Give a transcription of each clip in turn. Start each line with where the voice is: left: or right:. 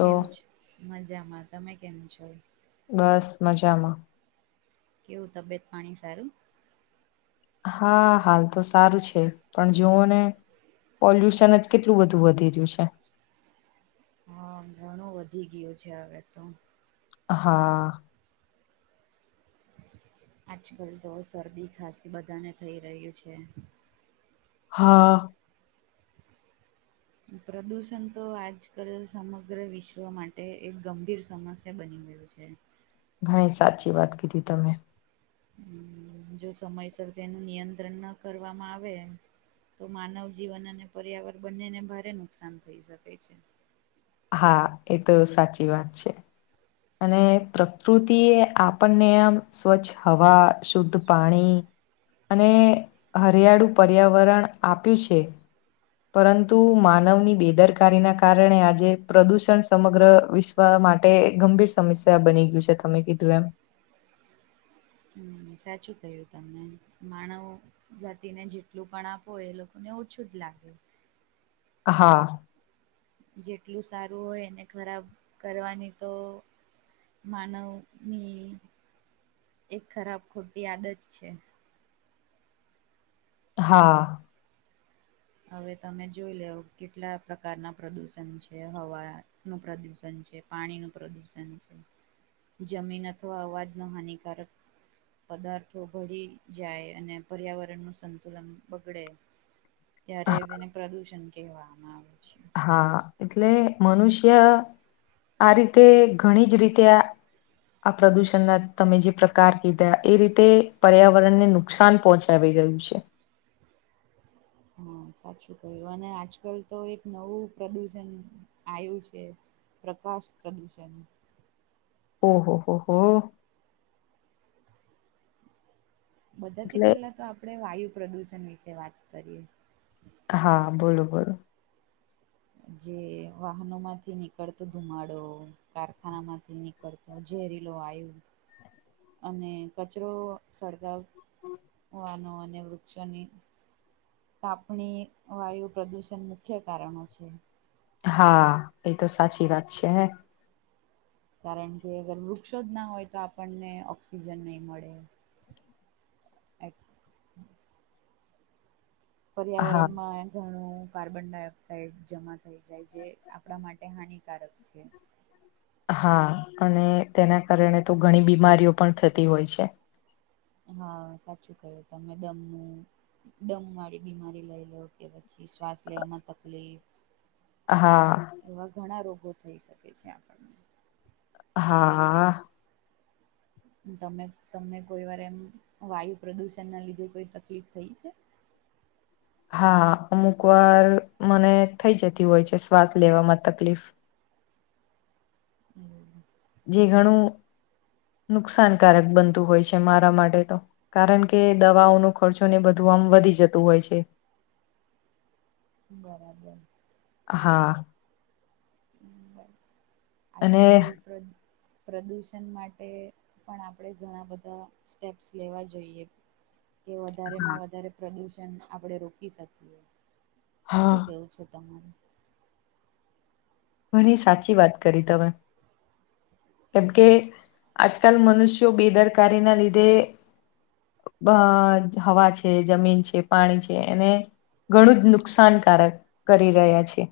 right: કેમ છો, મજામાં, તમે કેમ છો?
left: બસ મજામાં,
right: કેવું તબિયત પાણી સારું?
left: હા, હાલ તો સારું છે, પણ જુઓ ને પોલ્યુશન જ કેટલું બધું વધી રહ્યું છે.
right: હા, ઘણું વધી ગયું છે હવે તો
left: હા,
right: આજકાલ તો શરદી ખાસી બધાને થઈ રહ્યું છે.
left: હા,
right: પ્રદૂષણ તો આજ કલ સમગ્ર વિશ્વ માટે એક ગંભીર સમસ્ય તે બની ગયું છે.
left: ઘણી સાચી વાત કીધી તમે,
right: જો સમયસર તેનું નિયંત્રણ ન કરવામાં આવે, તો માનવ જીવન અને પર્યાવરણ બંનેને ભારે નુકસાન થઈ શકે છે.
left: હા એ તો સાચી વાત છે. અને પ્રકૃતિ એ આપણને આમ સ્વચ્છ હવા શુદ્ધ પાણી અને હરિયાળુ પર્યાવરણ આપ્યું છે. પરંતુ માનવની બેદરકારીના કારણે આજે પ્રદુષણ સમગ્ર વિશ્વ માટે ગંભીર સમસ્યા બની ગયું છે, તમે કીધું એમ
right: સાચું ક્યું તમને માણાવો જાતિને જેટલું પણ આપો એ લોકોને ઓછું જ લાગે,
left: હા,
right: જેટલું સારું હોય એને ખરાબ કરવાની તો માનવ ની એક ખરાબ ખોટી આદત છે.
left: હા,
right: હવે તમે જોઈ લેવ કેટલા પ્રકારના પ્રદુષણ છે હવા નું પ્રદૂષણ છે પાણી નું પ્રદુષણ છે. જમીન અથવા અવાજનો હાનિકારક પદાર્થો ભળી જાય અને પર્યાવરણનું સંતુલન બગડે. ત્યારે
left: હા
right: તેને પ્રદુષણ કહેવામાં આવે છે.
left: હા એટલે મનુષ્ય આ રીતે ઘણી જ રીતે આ પ્રદુષણના તમે જે પ્રકાર કીધા એ રીતે પર્યાવરણ ને નુ નુકસાન પહોંચાડી રહય્યું છે.
right: હા સાચું ક્યું અને આજકાલ તો એક નવું પ્રદુષણ આવુ છે, પ્રકાશ પ્રદૂષણ.
left: ઓહો હો હો.
right: બધાથી
left: એટલે
right: પહેલા તો આપડે વાયુ પ્રદૂષણ વિશે વાત કરીએ.
left: હા બોલો બોલો.
right: જે વાહનો માંથી નીકળતો ધુમાડો, કારખાના માંથી નીકળતો જેરીલો વાયુ. અને કચરો સળગાવ વનો અને વૃક્ષોની કાપણી વાયુ પ્રદૂષણ મુખ્ય કારણો છે.
left: હા એ તો સાચી વાત છે હે.
right: કારણ કે અગર વૃક્ષો જ ના હોય તો આપણને ઓક્સિજન નહીં મળે.
left: હા
right: પર્યાવરણ માં ઘણું કાર્બનડાયોક્સાઇડ જમા થઈ જાય જે આપણા માટે હાનિકારક છે.
left: હા અને તેના કારણે તો ઘણી બીમારીઓ પણ થતી હોય છે.
right: હા સાચું કહ્યુ તમે દમું દમ વાળી બીમારી લઈ લ કે પછી શ્વાસ લેવામાં તકલીફ.
left: હા.
right: એવા ઘણા રોગો થઈ શકે છે આપણને.
left: હા.
right: તમે તમને કોઈ વાર એમ વાયુ પ્રદુષણ ના લીધે કોઈ તકલીફ થઈ છે?
left: હા અમુક વાર મને થઈ જતી હોય છે શ્વાસ લેવામાં તકલીફ.
right: હમ.
left: જે ઘણું નુકસાનકારક બનતું હોય છે મારા માટે તો. કારણ કે દવાઓ ન ખર્ચો ને બધું આમ વધી જતું હોય છે.
right: બરાબર.
left: હા. અને
right: આજકલ પ્ર પ્રદૂષણ માટે પણ આપણે ઘણા બધા સ્ટેપ્સ લેવા જોઈએ. કે વધારેમાં વધારે પ્રદુષણ આપણે રોકી શકીએ.
left: હા
right: શું કેવું છું તમારૂ?
left: ઘણી સાચી વાત કરી તમે. કેમ કે આજકાલ મનુષ્યો બેદરકારી ના લીધે હવા છે જમીન છે પાણી છે એને ઘણું જ નુકસાનકારક કરી રહ્યા છે.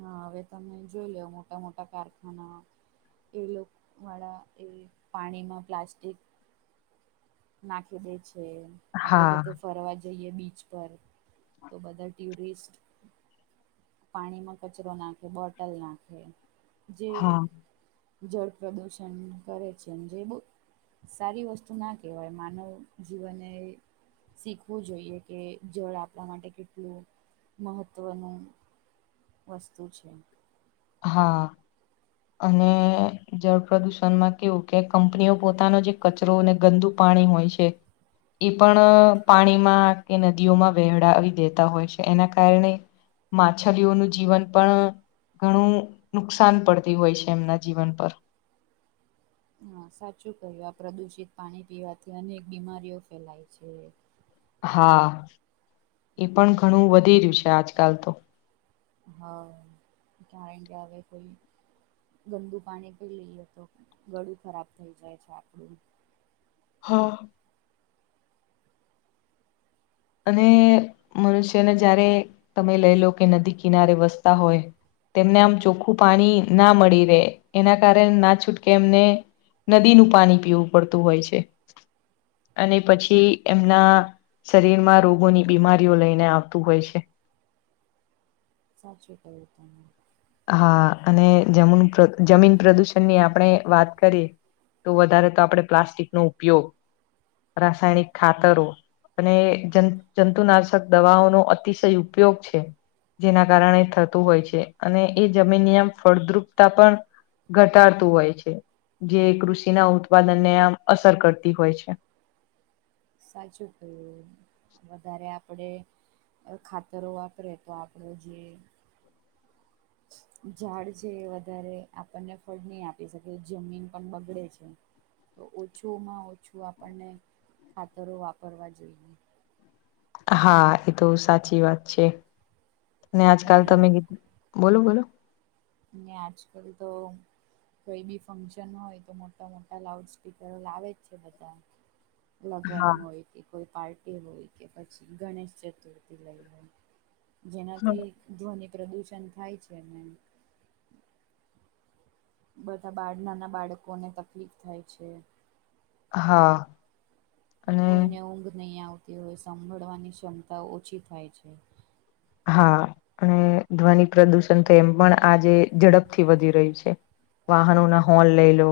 right: હા હવે તમે જોઈ લો મોટા મોટા કારખાના. એ લોકો વાળા એ પાણીમાં પ્લાસ્ટિક નાખી દે છે આપડે
left: હા
right: કેીતે ફરવા જઈએ બીચ પર તો બધા ટ્યુરિસ્ટ પાણીમાં કચરો નાખે બોટલ નાખે જે
left: હા
right: જળ પ્રદૂષણ કરે છે જે બ સારી વસ્તુ નાખ કહેવાય માનવ જીવન શીખવું જોઈએ કે જળ આપણા માટે કેટલું મહત્ત્વનું વસ્તુ છે.
left: હા. અને જળ પ્રદુષણમાં કેવું કે કંપનીઓ પોતાનો જે કચરોને ગંદુ પાણી હોય છે. એ પણ અ પાણીમાં કે નદીઓમાં વહેહડાવી દેતા હોય છે એના કારણે માછલીઓનું જીવન પણ ઘણું નુકસાન પડતી હોય છે એમના જીવન પર.
right: હ, સાચું કહ્યું આ પ્રદુષિત પાણી પીવાથી અનેક બીમારીઓ ફેલાય છે.
left: હા, એ પણ ઘણું વધી રહ્યું છે આજકાલતો.
right: હા, [unintelligible] કોઈ. ગંદુ પાણી પી લઈએ તો ગળું ખરાબ થઈ જાય છે આપણું.
left: હા. અને મનુષ્યને જયારે તમે લઈ લો કે નદી કિનારે વસતા હોય. તેમને આમ ચોખ્ખું પાણી ના મળી રેય એના કારણે ના છૂટકે એમને નદીનું પાણી પીવું પડતું હોય છે અને પછી એમના શરીરમાં રોગોની બીમારીઓ લઈને આવતું હોય છે.
right: સાચી કયુ તમે.
left: હા, અને જમીન જમીન પ્રદૂષણની આપણે વાત કરી. તો વધારે તો આપણે પ્લાસ્ટિકનો ઉપયોગ રાસાયણિક ખાતરો. એમને જ જંતુનાશક દવાઓનો અતિશય ઉપયોગ છે. જેના કારણે થતું હોય છે અને એ જમીન નિયમ ફળદ્રુપતા પણ ઘટાડતું હોય છે જે કૃષિના ઉત્પાદનને આમ અસર કરતી હોય છે.
right: સાચું કહ્યું. વધારે આપડે ખાતરો વાપરે તો આપરો જે ઝાડ છે એ વધારે આપણને ફળની આપી શકે જમીન પણ બગડે છે. તો ઓછુંમાં ઓછું આપણને ખાતરો વાપરવા જોઈએ.
left: હા, એ તો સાચી વાત છે આજકાલ
right: અને
left: તમે ગી બોલો બોલો.
right: અને આજકાલ તો. કોઈ બી ફંક્શન હોય તો મોટા મોટા લાઉડ સ્પીકરો લાવે જ છે બધા. લગન
left: હા
right: હોય. કે કોઈ પાર્ટી હોય કે પછી ગણેશ ચતુર્થી લઈ હોય જેનાથી ધ્વનિ પ્રદુષણ થાય છેને. બધા બાળ નાના બાળકોને તકલીફ થાય છે.
left: હા. અને
right: કોઈને ઊંઘ નઈ આવતી હોય સાંભળવાની ક્ષમતા ઓછી થાય છે.
left: હા, અને ધ્વનિ પ્રદુષણ તો એમ પણ આજે ઝડપથી વધી રહ્યું છે. વાહનોના હોન લઈ લો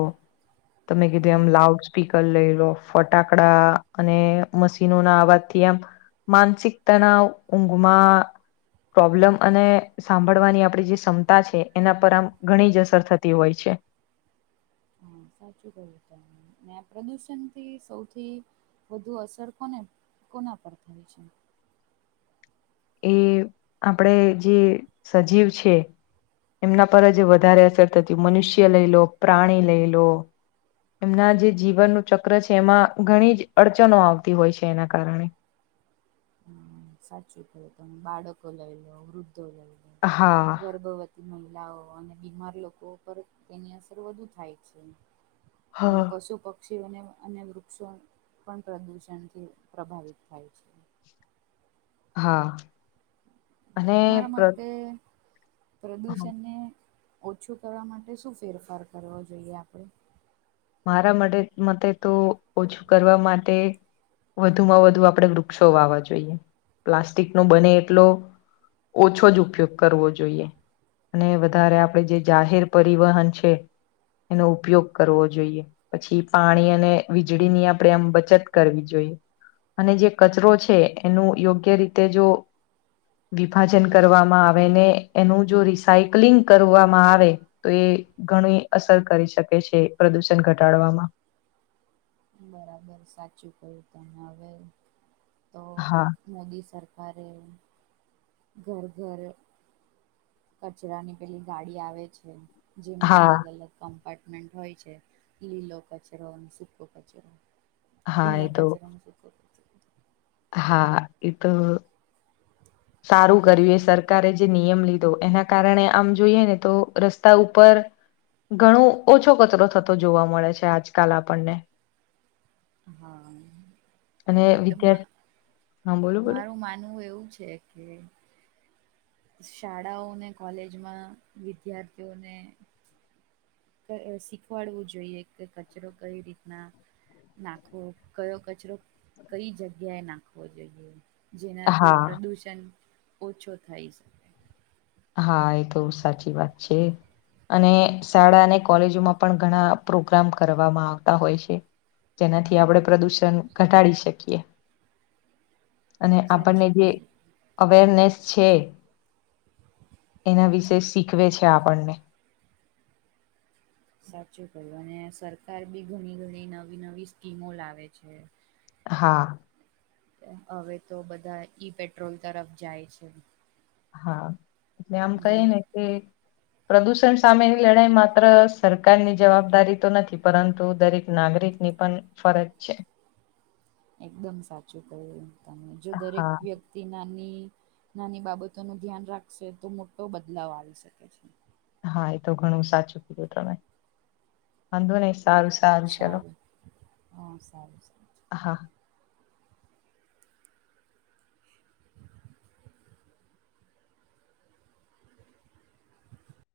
left: તમે કીધું એમ
right: હા
left: લાઉજ. સ્પીકર લઈ લો ફટાકડા અને મશીનોના અવાજથી એમ માનસિક તણાવ ઉઘમાં પ્રોબ્લેમ અને સાંભળવાની આપણી જે ક્ષમતા છે એના પર આમ ઘણી જ અસર થતી હોય છે.
right: હા, સાચું કહ્યું તમે ને આ પ્રદુષણથી સૌથી વધુ અસર કોને કોના પર થાય છે.
left: એ આપડે જે સજીવ છે. એમના પર જ વધારે અસર થતી મનુષ્ય લઈ લો, પ્રાણી લઈ લો. એમના જે જીવનનું ચક્ર છે એમાં ઘણી જ અડચનો આવતી હોય છે એના કારણે.
right: હમ, સાચું કહ્યું તમે બાળકો લઈ લો, વૃદ્ધો લઈ લો
left: હા
right: ગર્ભવ મહિલાઓ અને બીમાર લોકો પર તેની અસર વધુ થાય છે. ને
left: હા
right: પશુ પ પક્ષીઓને અન્ય વૃક્ષો પણ પ્રદૂષણથી પ્રભાવિત થાય છે.
left: હા. અને
right: તમારા
left: પ્ર
right: મતે
left: હ
right: પ્રદુષણને ઓછું કરવા માટે શું ફેરફાર કરવો જોઈએ આપણે
left: મારા માટે મતે તો ઓછું કરવા માટે વધુ માં વધુ આપડણે વૃક્ષો વાવા જોઈએ પ્લાસ્ટિક નો બને એટલો ઓછો જ ઉપયોગ કરવો જોઈએ અને વધારે આપડે જે જાહેર પરિવહન છે એનો ઉપયોગ કરવો જોઈએ પછી પાણી અને વીજળી ની આપણે આમ બચત કરવી જોઈએ અને જે કચરો છે એનું યોગ્ય રીતે જો વિભાજન કરવામાં આવે ને એનું જો રિસાયકલિંગ કરવામાં આવે તો એ ઘણું અસર કરી શકે છે પ્રદુષણ ઘટાડવામાં
right: બરાબર સાચું કયું તમે હવે તો
left: હા
right: મોદી સરકારે ઘર ઘર કચરાની પેલી ગાડી આવે છે. જેમાં
left: હા
right: અલગ અલગ કમ્પાર્ટમેન્ટ હોય છે લીલો કચરો અને સૂકો કચરો
left: હા
right: ભીનો
left: એ તો
right: કચરણ શું કર
left: હા એ તો સારું કર્યું સરકારે જે નિયમ લીધો એના કારણે આમ જોઈએ ને તો રસ્તા ઉપર ઘણો ઓછો કચરો થતો જોવા મળે છે આજકાલ આપણને.
right: હા,
left: અને
right: બટ
left: વિદ્યાર્થી હા બોલો બોલો
right: મારું માનવું એવું છે. કે શાળાઓ ને કોલેજમાં વિદ્યાર્થીઓને. શીખવાડવું જોઈએ કે કચરો કઈ રીતના નાખવો કયો કચરો કઈ જગ્યાએ નાખવો જોઈએ. જેનાથી
left: હા
right: પ્રદુષણ ઓછો થાય છે.
left: હા એ તો સાચી વાત છે. અને શાળા અને કોલેજોમાં પણ ઘણા પ્રોગ્રામ કરવામાં આવતા હોય છે. જેનાથી આપડે પ્રદૂષણ ઘટાડી શકીએ, અને
right: સાચું
left: આપણને જે
right: કહ્યું
left: અવેરનેસ છે. એના વિશે શીખવે છે આપણને.
right: સાચું કય્યું અને સરકાર બી ઘણી ઘણી નવી નવી સ્કીમો લાવે છે.
left: હા.
right: હવે તો બધા ઈ પેટ્રોલ તરફ જાય છે.
left: હા, એટલે આમ કહી
right: જેને
left: ને કે પ્રદૂષણ સામેની લડાઈ માત્ર સરકારની જવાબદારી તો નથી પરંતુ દરેક નાગરિક ની પણ ફરજ છે.
right: એકદમ સાચું ક તને જો દરેક
left: હા
right: વ્યક્તિ તે નાની નાની બાબતો નું ધ્યાન રાખશે તો મોટો બદલાવ આવી શકે છે.
left: હા એ તો ઘણું સાચું કીધું તમે, વાંધો નહી સારું
right: સારું, હા સારું સારું.
left: હા.